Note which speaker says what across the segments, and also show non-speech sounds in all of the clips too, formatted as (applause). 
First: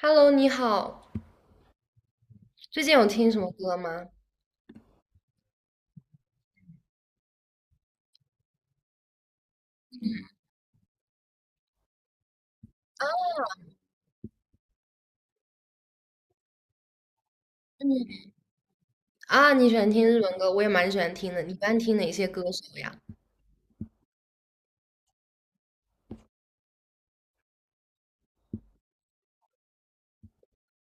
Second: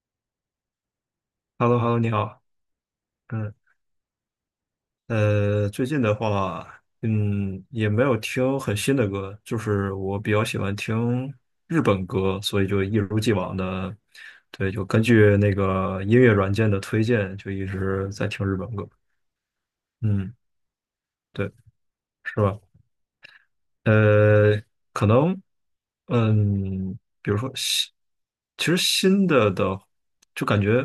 Speaker 1: Hello，你好，
Speaker 2: h e l l o h e l l o 你好。
Speaker 1: 最近有听什么
Speaker 2: 嗯，
Speaker 1: 歌吗？
Speaker 2: 最近的话，也没有听很新的歌，就是我比较喜欢听日本歌，所以就一如既往的，对，就根据那个音乐软件的推荐，就一
Speaker 1: 嗯，
Speaker 2: 直在听日本歌。
Speaker 1: 你喜欢听日
Speaker 2: 嗯，
Speaker 1: 文歌，我也蛮喜欢听的。
Speaker 2: 对，
Speaker 1: 你一般听哪些
Speaker 2: 是
Speaker 1: 歌
Speaker 2: 吧？
Speaker 1: 手呀？
Speaker 2: 呃，可能，比如说新，其实新的，就感觉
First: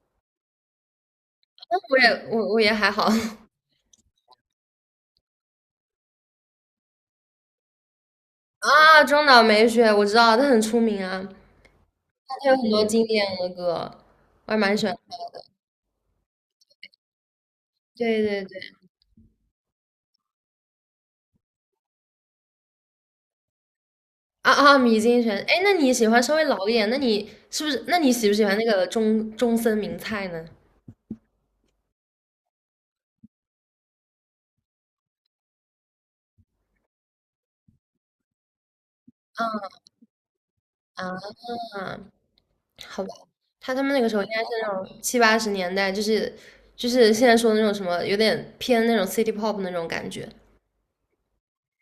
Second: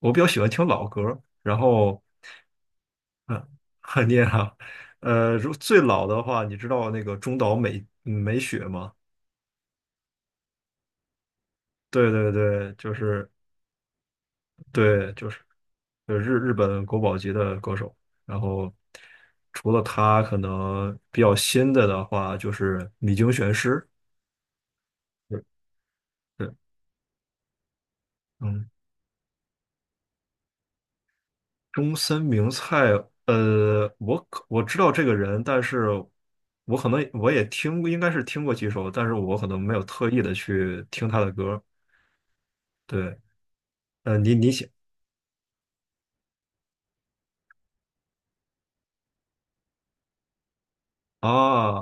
Speaker 2: 我比较喜欢听老歌，然
Speaker 1: 我
Speaker 2: 后。
Speaker 1: 也我我也还好。
Speaker 2: 嗯，
Speaker 1: (laughs)
Speaker 2: (laughs) 你也好。如最老的话，你知道那个中岛美雪吗？
Speaker 1: 啊，中岛美雪我知道，她很出名啊，她
Speaker 2: 对对
Speaker 1: 有很
Speaker 2: 对，
Speaker 1: 多
Speaker 2: 就
Speaker 1: 经典
Speaker 2: 是
Speaker 1: 的歌，我还蛮喜欢。
Speaker 2: 对，就是日本国宝级的歌手。
Speaker 1: 对
Speaker 2: 然
Speaker 1: 对对，
Speaker 2: 后除了他，可能比较新的的话，就是米津玄师。
Speaker 1: 米津玄，
Speaker 2: 对
Speaker 1: 哎，那你喜欢稍微
Speaker 2: 对，
Speaker 1: 老一点？那你是不是？那你喜不喜欢那
Speaker 2: 嗯，
Speaker 1: 个中森明菜呢？
Speaker 2: 中森明菜，我知道这个人，但是我可能我也听过应该是听过几首，但是我可能没有特意的去听他的
Speaker 1: 啊，
Speaker 2: 歌。
Speaker 1: 好吧，
Speaker 2: 对，
Speaker 1: 他他们那个时候应
Speaker 2: 你
Speaker 1: 该是
Speaker 2: 你写。
Speaker 1: 那种七八十年代，就是现在说的那种什么，有点偏那种 city pop 那种感觉。
Speaker 2: 啊，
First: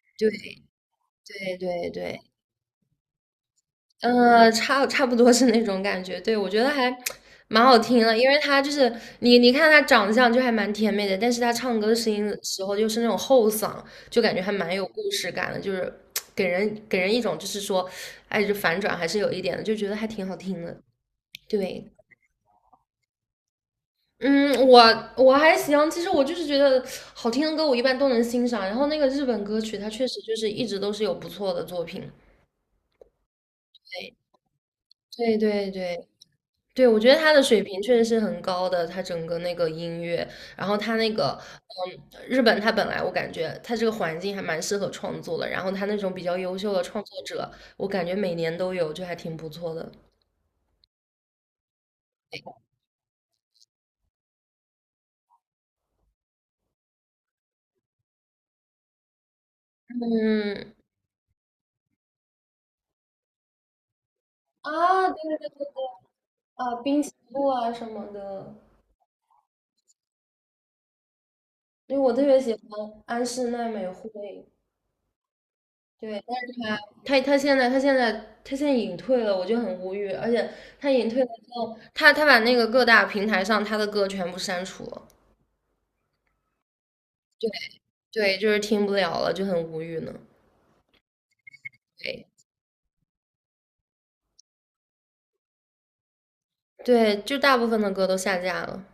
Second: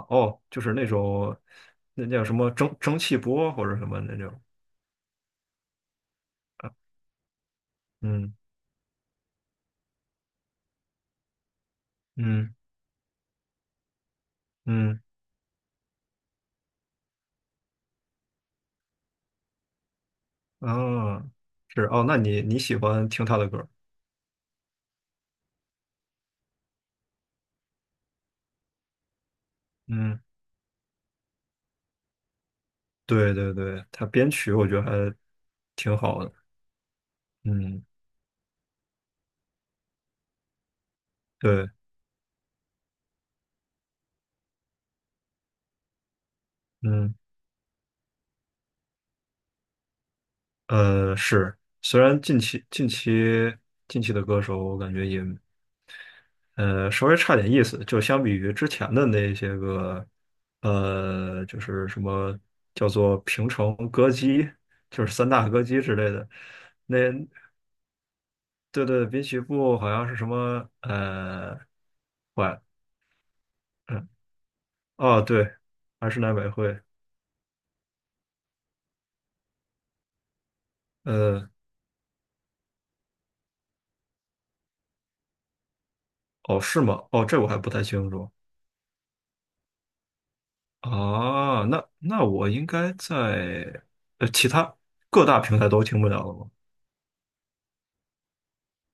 Speaker 2: 哦，就是那种
Speaker 1: 对对对
Speaker 2: 那
Speaker 1: 对，
Speaker 2: 叫什么蒸汽波或者什么那种，
Speaker 1: 差不多是那种感觉。对，我觉得还蛮好听的，因
Speaker 2: 嗯
Speaker 1: 为他就是你看他长相就还蛮甜美的，但是他唱歌的声音的
Speaker 2: 嗯
Speaker 1: 时候又是那种后嗓，就感觉还蛮有
Speaker 2: 嗯，
Speaker 1: 故事感的，就是给人一种就是说，哎，就反转还是有一点的，就觉得还挺好听的。
Speaker 2: 啊，是
Speaker 1: 对，
Speaker 2: 哦，那你喜欢听他的歌儿
Speaker 1: 嗯，我还行，其实我就是觉得好听的歌我一般都能欣赏，然后那个日本歌曲它确
Speaker 2: 嗯，
Speaker 1: 实就是一直都是有不错的作品，
Speaker 2: 对对对，他
Speaker 1: 对
Speaker 2: 编曲我觉得还
Speaker 1: 对对
Speaker 2: 挺
Speaker 1: 对
Speaker 2: 好的，
Speaker 1: 对，我觉得他的水平
Speaker 2: 嗯，
Speaker 1: 确实是很高的，他整个那个音乐，然后他那个，
Speaker 2: 对，
Speaker 1: 嗯，日本他本来我感觉他这个环境还蛮适合创作的，然后他那种比较优秀的创
Speaker 2: 嗯
Speaker 1: 作者，我感觉每年都有，就还挺不错的。
Speaker 2: 是，虽然近期的歌手我感觉也稍微差点意思，就相比于之前的那些个，
Speaker 1: 嗯，
Speaker 2: 就是什么叫做平成歌姬，就
Speaker 1: 啊，
Speaker 2: 是三
Speaker 1: 对对对
Speaker 2: 大歌
Speaker 1: 对，
Speaker 2: 姬之类的，
Speaker 1: 啊，
Speaker 2: 那
Speaker 1: 滨崎步啊什么的，
Speaker 2: 对对，滨崎步好像是什么
Speaker 1: 因为我特别喜
Speaker 2: 晚
Speaker 1: 欢安室奈美
Speaker 2: 嗯
Speaker 1: 惠，
Speaker 2: 哦对，还是
Speaker 1: 对，
Speaker 2: 奈
Speaker 1: 但是
Speaker 2: 美惠，
Speaker 1: 她她现在隐退了，我就很无语。而且她隐退了之
Speaker 2: 呃
Speaker 1: 后，她把那个各大平台上她的歌全部删除了，
Speaker 2: 哦是吗？哦这我还不太清楚
Speaker 1: 对，就是听不了了，就很无语呢。
Speaker 2: 啊，那
Speaker 1: 对
Speaker 2: 我应该在其他各大平台都听不了了吗？
Speaker 1: 对，就大部分的歌都下架了。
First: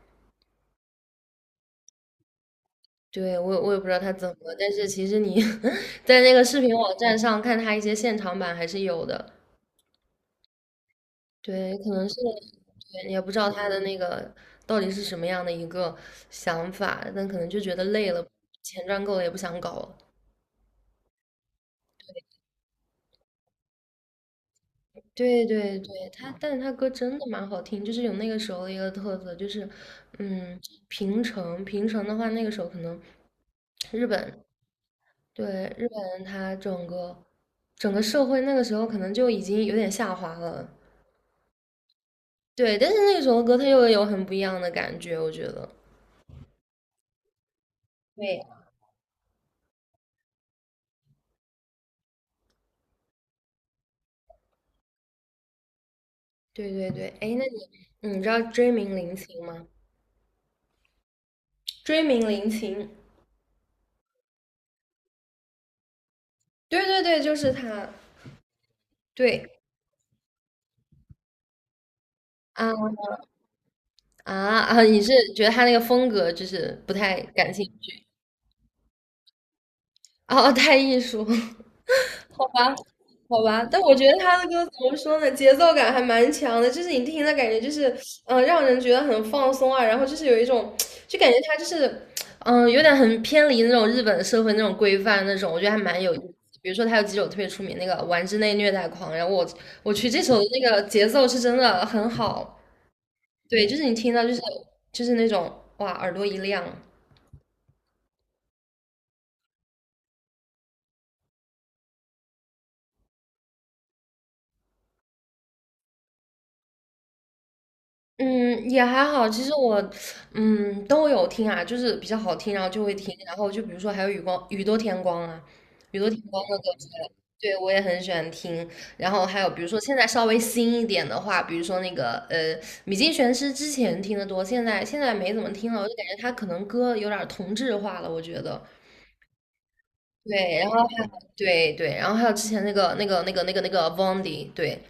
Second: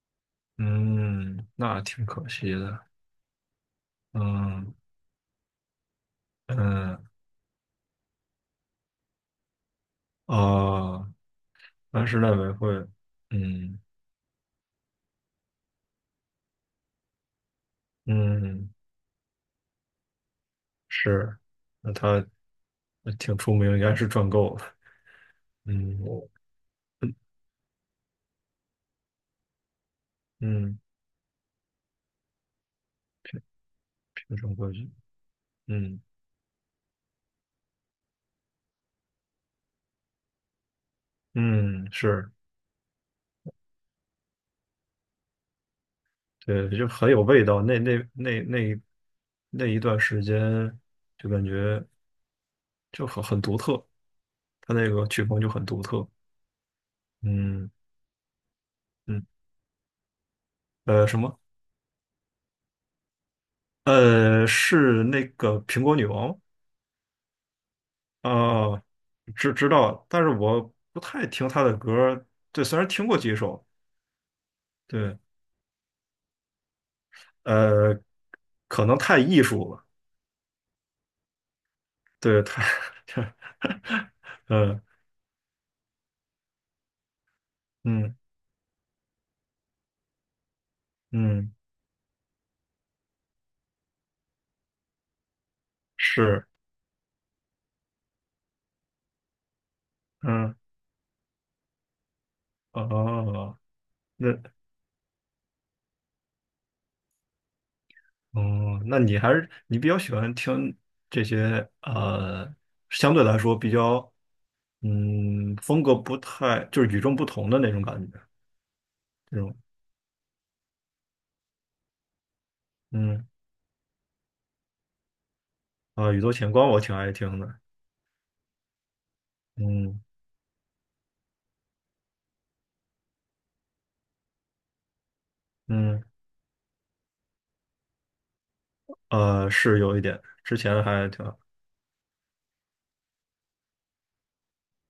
Speaker 2: 嗯，那挺可惜的。
Speaker 1: 对，我也不知道他怎么了，但
Speaker 2: 嗯，
Speaker 1: 是其实你 (laughs) 在那个视频网
Speaker 2: 嗯，
Speaker 1: 站上看他一些现场版还是有的，
Speaker 2: 哦，
Speaker 1: 对，可
Speaker 2: 安
Speaker 1: 能是，
Speaker 2: 室奈美惠，
Speaker 1: 对，也不知道他
Speaker 2: 嗯
Speaker 1: 的那个到底是什么样的一个想法，但可能就觉得累了，
Speaker 2: 嗯，
Speaker 1: 钱赚够了也不想搞了。
Speaker 2: 是，那他挺出名，应该是赚够了，
Speaker 1: 对对
Speaker 2: 嗯
Speaker 1: 对，他，但是他歌
Speaker 2: 嗯，
Speaker 1: 真的蛮好听，就是有那个时候的一个特色，就是，嗯，
Speaker 2: 嗯
Speaker 1: 平成的话，那个时候可能日
Speaker 2: 平
Speaker 1: 本，
Speaker 2: 成歌曲，
Speaker 1: 对，日
Speaker 2: 嗯
Speaker 1: 本它整个社会那个时候可能就已经有点下滑了，
Speaker 2: 嗯，是，
Speaker 1: 对，但是那个时候的歌它又有很不一样的感觉，我觉得。
Speaker 2: 对，就很有味道，那那那
Speaker 1: 对。
Speaker 2: 那那一段时间，就感觉就很独特，他那个曲风就很独特，
Speaker 1: 对对对，哎，那你，
Speaker 2: 嗯
Speaker 1: 你知道追名林
Speaker 2: 嗯，
Speaker 1: 檎吗？
Speaker 2: 什么？
Speaker 1: 追名林檎，
Speaker 2: 是那个苹果女王
Speaker 1: 对对对，就是他。
Speaker 2: 啊，哦
Speaker 1: 对，
Speaker 2: 知道，但是我不太听他的歌儿对，虽然
Speaker 1: 啊
Speaker 2: 听过几首，
Speaker 1: 啊！你是
Speaker 2: 对，
Speaker 1: 觉得他那个风格就是不太感兴
Speaker 2: 呃，
Speaker 1: 趣，
Speaker 2: 可能太艺术了，
Speaker 1: 哦太艺术。(laughs)
Speaker 2: 对，太，
Speaker 1: 好吧，但我觉得他
Speaker 2: (laughs)
Speaker 1: 的歌怎
Speaker 2: 呃，
Speaker 1: 么说呢，节奏感还蛮强的，就是你听的感觉就是，
Speaker 2: 嗯
Speaker 1: 让人觉得很放松啊，然后就是有一种，就感觉
Speaker 2: 嗯，
Speaker 1: 他就是，有点很偏离那种日本社会那种规范那种，我觉得还蛮有意思。
Speaker 2: 是，
Speaker 1: 比如说他有几首特别出名那个《玩之内虐待狂》，然后我去这首的
Speaker 2: 嗯，
Speaker 1: 那个节奏是真的很好，
Speaker 2: 哦，
Speaker 1: 对，就是你听到就是
Speaker 2: 那
Speaker 1: 就是那种哇耳朵一亮。
Speaker 2: 哦，那你还是你比较喜欢听这些相对来说比较嗯风格不太就是与众不同的那种感觉，
Speaker 1: 嗯，也还好。
Speaker 2: 这
Speaker 1: 其实
Speaker 2: 种
Speaker 1: 我，嗯，都有听啊，就是比较好听，然后就会听。
Speaker 2: 嗯
Speaker 1: 然后就比如说还有雨光、雨多天光啊，雨多
Speaker 2: 啊，
Speaker 1: 天
Speaker 2: 宇宙
Speaker 1: 光
Speaker 2: 田
Speaker 1: 的歌
Speaker 2: 光我
Speaker 1: 之
Speaker 2: 挺
Speaker 1: 类
Speaker 2: 爱
Speaker 1: 的，
Speaker 2: 听的，
Speaker 1: 对我也很喜欢听。然后还有比如说现
Speaker 2: 嗯
Speaker 1: 在稍微新一点的话，比如说那个米津玄师之前听的多，现在没怎么听了，我就
Speaker 2: 嗯。
Speaker 1: 感觉他可能歌有点儿同质化了，我觉得。
Speaker 2: 是有一点，之
Speaker 1: 对，然
Speaker 2: 前
Speaker 1: 后
Speaker 2: 还挺
Speaker 1: 对对，然后还有之前那个 Vondi,对，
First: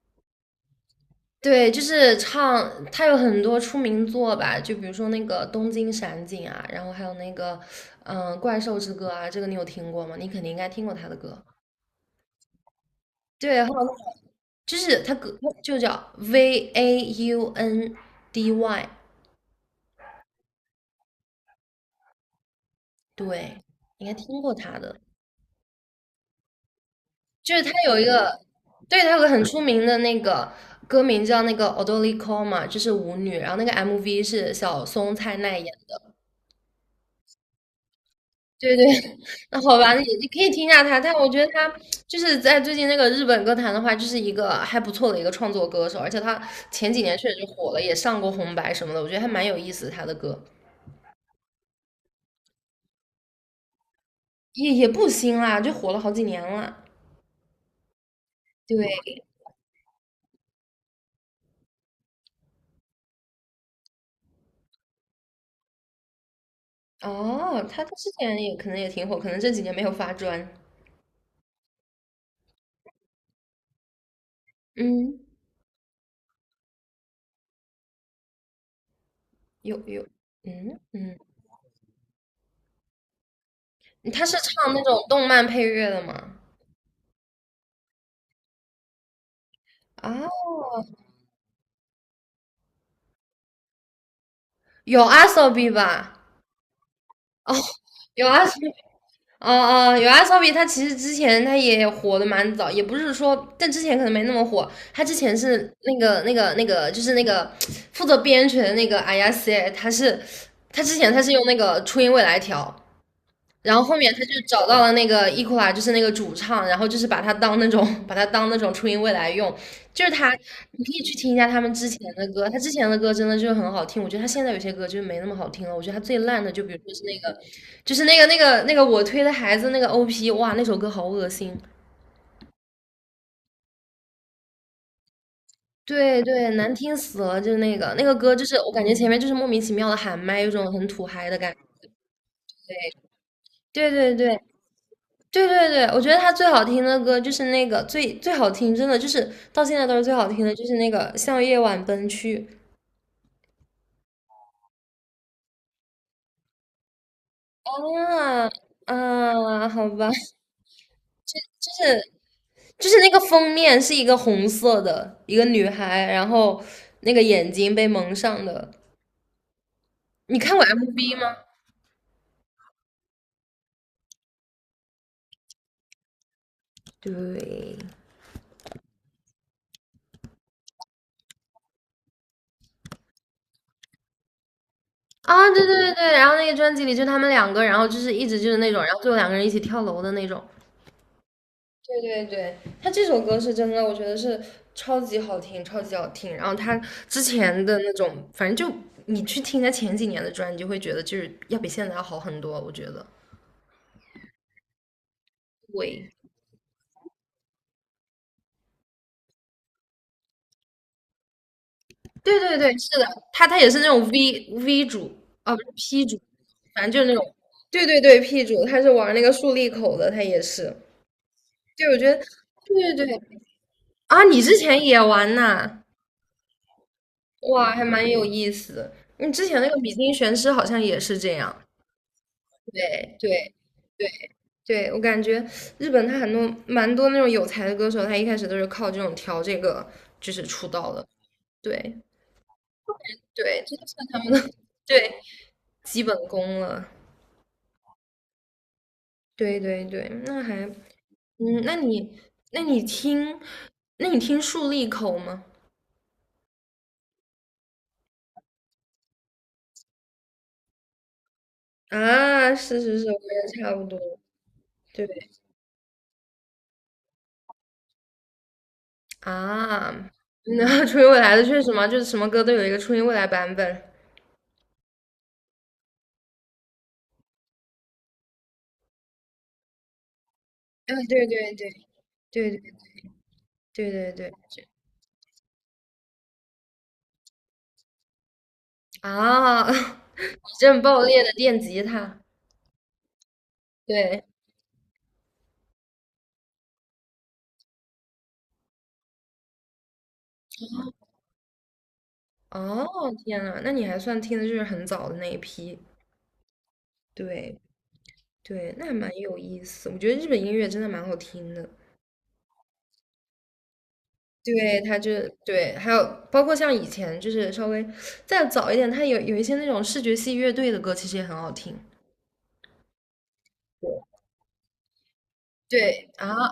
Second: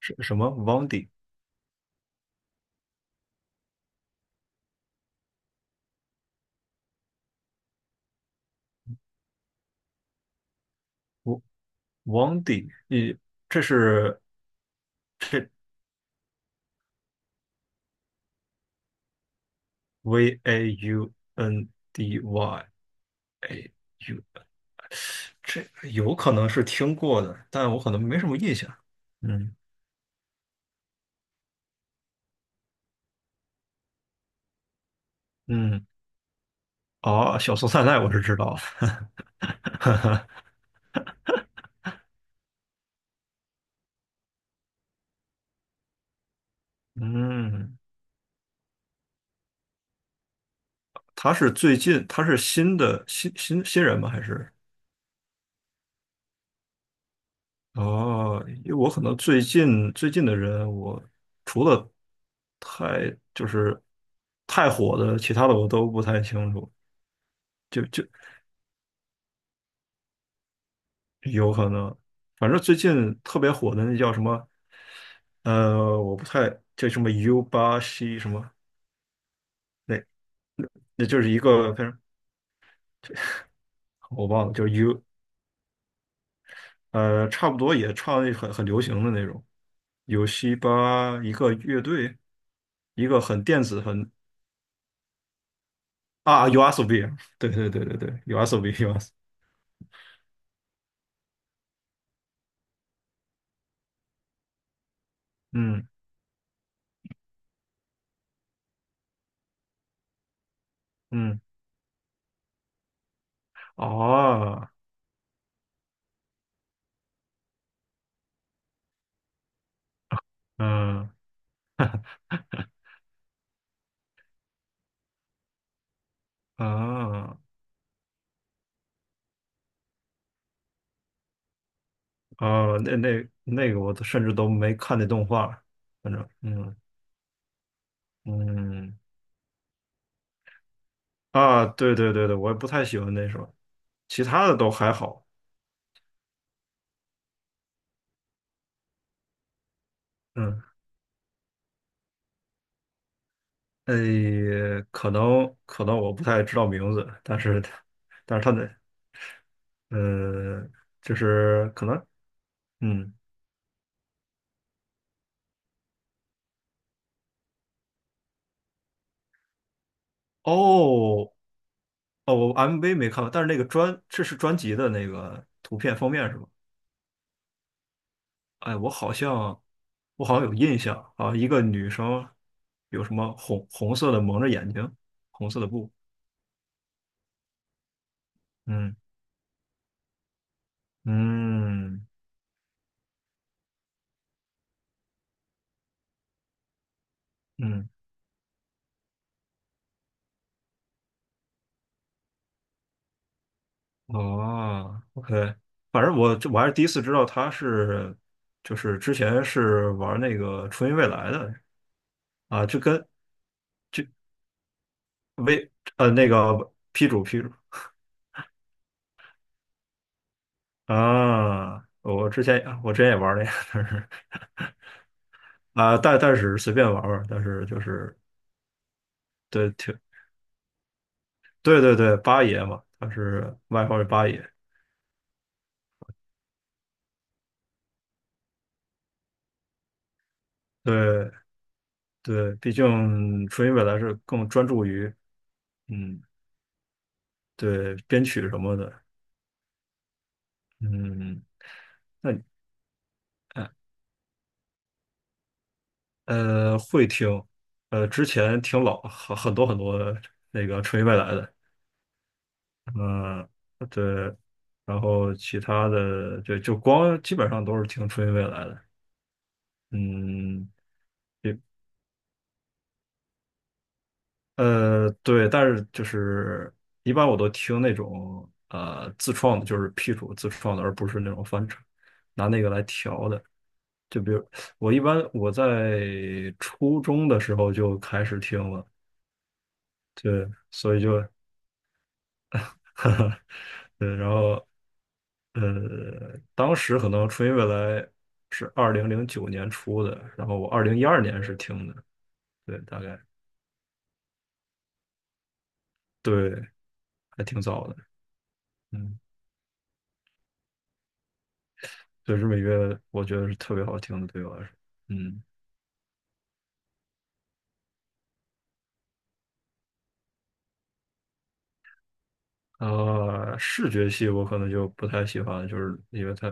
Speaker 2: 是什么 w a n d i
Speaker 1: 对，就是唱，他有很多出名作吧，就比如说那个《东京闪景》啊，然后还有那个，嗯，《怪兽之歌》啊，这个你有听过吗？你肯定应该听过他的歌。
Speaker 2: w a n d i 你
Speaker 1: 对，
Speaker 2: 这
Speaker 1: 还有那个
Speaker 2: 是
Speaker 1: 就是他歌
Speaker 2: 这
Speaker 1: 就叫 V A U N D Y,
Speaker 2: VAUNDY
Speaker 1: 对，
Speaker 2: A
Speaker 1: 应该
Speaker 2: U，
Speaker 1: 听过他的。
Speaker 2: 这有可能是听过的，
Speaker 1: 就是他
Speaker 2: 但我可
Speaker 1: 有
Speaker 2: 能
Speaker 1: 一
Speaker 2: 没什么
Speaker 1: 个，
Speaker 2: 印象。
Speaker 1: 对，他有个很
Speaker 2: 嗯
Speaker 1: 出名的那个歌名叫那个《o d o d k o o 嘛，就是舞女，然后那个 MV 是小松菜奈演。
Speaker 2: 嗯，哦，小松菜奈我是知道
Speaker 1: 对对，
Speaker 2: 的。
Speaker 1: (laughs) 那好吧，也可以听一下他，但我觉得他就是在最近那个日本歌坛的话，就是一个还不错的一个创作歌手，而且他前
Speaker 2: (laughs)
Speaker 1: 几年确实就火
Speaker 2: 嗯，
Speaker 1: 了，也上过红白什么的，我觉得还蛮有意思的。他的歌，
Speaker 2: 他是最近他是新的新新新人吗？还是？
Speaker 1: 也不新啦，就火了好几年了。
Speaker 2: 哦，因为我
Speaker 1: 对，
Speaker 2: 可能最近的人，我除了太就是太火的，其他的我都不太清楚，
Speaker 1: 哦，
Speaker 2: 就
Speaker 1: 他他
Speaker 2: 就
Speaker 1: 之前也可能也挺火，可能这几年没有发专。
Speaker 2: 有可能，反正最近特别火的那叫什么，
Speaker 1: 嗯，
Speaker 2: 我不太叫什么 U 八 C 什么，
Speaker 1: 有有，
Speaker 2: 那
Speaker 1: 嗯
Speaker 2: 那
Speaker 1: 嗯，
Speaker 2: 就是一个反正
Speaker 1: 他
Speaker 2: 我
Speaker 1: 是
Speaker 2: 忘了，就是
Speaker 1: 唱那种
Speaker 2: U
Speaker 1: 动漫配乐的吗？
Speaker 2: 差不多也唱那很流行的那种，
Speaker 1: 啊，
Speaker 2: 有西巴一个乐队，一个很电子很
Speaker 1: 有阿 s o b 吧？
Speaker 2: 啊 y s o b 对
Speaker 1: 哦，
Speaker 2: 对对对对
Speaker 1: 有
Speaker 2: y
Speaker 1: 阿
Speaker 2: s
Speaker 1: s,
Speaker 2: o b u a s
Speaker 1: 哦，哦，有阿骚比他其实之前他也火的蛮早，也不是说，但之前可能没那么火。他之前是
Speaker 2: 嗯
Speaker 1: 那个负责编曲的那个 i 亚 a 他是他之前他是
Speaker 2: 嗯，
Speaker 1: 用那个初音未来调，然后后面他就找
Speaker 2: 哦，
Speaker 1: 到了那个 e 伊库拉，就是那个主唱，然后就是把他当那种 (laughs) 把他当那种初音未来用，就是他，你可以
Speaker 2: 嗯
Speaker 1: 去听一下他们之前的歌，他之前的歌真的就很好听，我觉得他现在有些歌就没那么好听了，我觉得他最烂的就比如说是那个，
Speaker 2: 啊
Speaker 1: 就是那个我推的孩子那个 OP,哇，那首歌好恶心，
Speaker 2: 哦，那那个我都甚至都没看那动画，反
Speaker 1: 对
Speaker 2: 正
Speaker 1: 对，难
Speaker 2: 嗯
Speaker 1: 听死了，就那个歌就是我感觉
Speaker 2: 嗯
Speaker 1: 前面就是莫名其妙的喊麦，有种很土嗨的感觉，
Speaker 2: 啊，对对对对，我也不太喜欢那首，
Speaker 1: 对对
Speaker 2: 其
Speaker 1: 对，
Speaker 2: 他的都还好，
Speaker 1: 对对对，我觉得他最好听的歌就是那个最最好听，真的就是到现在都是最好听的，
Speaker 2: 嗯，
Speaker 1: 就是那个《向夜晚奔去》，
Speaker 2: 诶，可能我不太知道名字，但是
Speaker 1: 啊，
Speaker 2: 他的
Speaker 1: 啊，好吧，
Speaker 2: 呃，就是可能
Speaker 1: (laughs) 就是那
Speaker 2: 嗯
Speaker 1: 个封面是一个红色的一个女孩，然后那个眼睛被蒙上的。你看过 MV
Speaker 2: 哦
Speaker 1: 吗？
Speaker 2: 哦，我 MV 没看过，但是那个专，这是专辑的那个图片封面是吧？
Speaker 1: 对，
Speaker 2: 哎，我好像有印象啊，一个女生有什么红色的蒙着眼睛，
Speaker 1: 啊，
Speaker 2: 红色
Speaker 1: 对对
Speaker 2: 的布，
Speaker 1: 对对，然后那个专辑里就他们两个，然后就是一直就是那种，然
Speaker 2: 嗯
Speaker 1: 后最后两个人一起跳楼的那种。对
Speaker 2: 嗯
Speaker 1: 对对，他这首歌是真的，我觉得是超级好听，超级好听。然后他之前的
Speaker 2: 嗯，
Speaker 1: 那种，反正就你去听他前几年的专辑，就会觉得就是要比现在要好很多。我觉得，
Speaker 2: 哦，OK，反
Speaker 1: 对，
Speaker 2: 正我还是第一次知道她是，就是之前是玩那个初音未来的
Speaker 1: 对对
Speaker 2: 啊，
Speaker 1: 对，
Speaker 2: 就
Speaker 1: 是的，
Speaker 2: 跟
Speaker 1: 他他也是那种 V V 主，啊，不是
Speaker 2: 微
Speaker 1: P 主，
Speaker 2: 那个
Speaker 1: 反正就是
Speaker 2: P
Speaker 1: 那
Speaker 2: 主
Speaker 1: 种，
Speaker 2: P 主
Speaker 1: 对对对，P 主，他是玩那个竖立口的，他也是。
Speaker 2: 啊，
Speaker 1: 对，我觉得，
Speaker 2: 我之前我
Speaker 1: 对
Speaker 2: 之
Speaker 1: 对
Speaker 2: 前也
Speaker 1: 对，
Speaker 2: 玩那个，
Speaker 1: 啊，
Speaker 2: (laughs)
Speaker 1: 你之前也玩呐，
Speaker 2: 啊，但是随便玩玩，但是
Speaker 1: 哇，
Speaker 2: 就
Speaker 1: 还蛮
Speaker 2: 是
Speaker 1: 有意思。你之前那
Speaker 2: 对
Speaker 1: 个《比
Speaker 2: 挺
Speaker 1: 金玄师》好像也是这样。
Speaker 2: 对对对，八爷嘛，他
Speaker 1: 对对
Speaker 2: 是外号是八
Speaker 1: 对
Speaker 2: 爷，
Speaker 1: 对，我感觉日本他蛮多那种有才的歌手，他一开始都是靠这种调这个就是出道的。
Speaker 2: 对
Speaker 1: 对
Speaker 2: 对，毕竟
Speaker 1: 对，
Speaker 2: 纯音
Speaker 1: 这
Speaker 2: 未
Speaker 1: 就
Speaker 2: 来
Speaker 1: 算
Speaker 2: 是
Speaker 1: 他们
Speaker 2: 更
Speaker 1: 的 (laughs)
Speaker 2: 专注
Speaker 1: 对
Speaker 2: 于
Speaker 1: 基本
Speaker 2: 嗯
Speaker 1: 功了。
Speaker 2: 对编曲什么的，
Speaker 1: 对对对，那还
Speaker 2: 嗯，
Speaker 1: 嗯，那你
Speaker 2: 那你
Speaker 1: 那你听，
Speaker 2: 呃
Speaker 1: 那你听竖立口吗？
Speaker 2: 会听，之前听老很多很多那个纯音未来的，
Speaker 1: 啊，是是是，我
Speaker 2: 嗯
Speaker 1: 也差不多。
Speaker 2: 对，然
Speaker 1: 对
Speaker 2: 后其他的对就光基本上都是听纯音未来的，
Speaker 1: 啊，
Speaker 2: 嗯。
Speaker 1: 那 (laughs) 初音未来的确实嘛，就是什么歌都有一个初音未来版本。啊，
Speaker 2: 对，但是就是一般我都听那种自创的，就是 P 主自创的，而
Speaker 1: 对
Speaker 2: 不是
Speaker 1: 对
Speaker 2: 那种
Speaker 1: 对
Speaker 2: 翻唱，拿
Speaker 1: 对对
Speaker 2: 那个来调的。
Speaker 1: 对对
Speaker 2: 就比
Speaker 1: 对。
Speaker 2: 如我一般在初中的时候就开始听了，
Speaker 1: 啊，(laughs)
Speaker 2: 对，
Speaker 1: 矩阵
Speaker 2: 所以
Speaker 1: 爆
Speaker 2: 就，
Speaker 1: 裂
Speaker 2: (laughs)
Speaker 1: 的电吉他，
Speaker 2: 哈哈，对，
Speaker 1: 对，
Speaker 2: 然后呃，当时可能初音未来是2009年出的，然后我2012年是听的，对，
Speaker 1: 哦，
Speaker 2: 大概
Speaker 1: 天呐，那你还算听的就是很早的那一批，
Speaker 2: 对，还
Speaker 1: 对
Speaker 2: 挺早的，
Speaker 1: 对，那还蛮
Speaker 2: 嗯。
Speaker 1: 有意思。我觉得日本音乐真的蛮好听的，
Speaker 2: 对，日美乐我觉得是特别好听的，对我来说，
Speaker 1: 对，它就
Speaker 2: 嗯，
Speaker 1: 对，还有包括像以前就是稍微再早一点，它有一些那种视觉系乐队的歌，其实也很好听。
Speaker 2: 啊，视觉系我可能就不太喜欢，就是
Speaker 1: 对
Speaker 2: 因
Speaker 1: 啊，
Speaker 2: 为它，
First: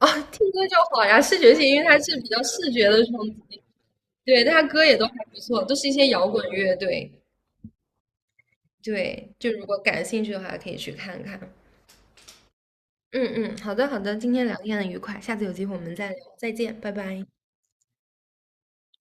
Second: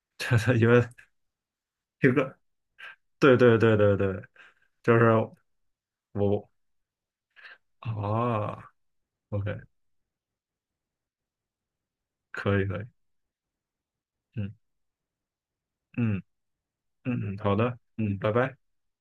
Speaker 1: 哦，听
Speaker 2: (laughs)
Speaker 1: 歌
Speaker 2: 因
Speaker 1: 就
Speaker 2: 为
Speaker 1: 好呀。视觉系，因为它
Speaker 2: 这
Speaker 1: 是比
Speaker 2: 个，
Speaker 1: 较视觉的冲
Speaker 2: 对对
Speaker 1: 击，
Speaker 2: 对对对，
Speaker 1: 对，它歌也
Speaker 2: 就是
Speaker 1: 都还不错，都是一些摇滚
Speaker 2: 我
Speaker 1: 乐队。
Speaker 2: 啊
Speaker 1: 对，就如
Speaker 2: ，OK，
Speaker 1: 果感兴趣的话，可以去看看。
Speaker 2: 可以可以，
Speaker 1: 嗯嗯，好的，今天聊
Speaker 2: 嗯
Speaker 1: 天很愉快，下次有机会我们再聊，
Speaker 2: 嗯
Speaker 1: 再见，拜拜。
Speaker 2: 嗯嗯，好的，嗯，拜拜。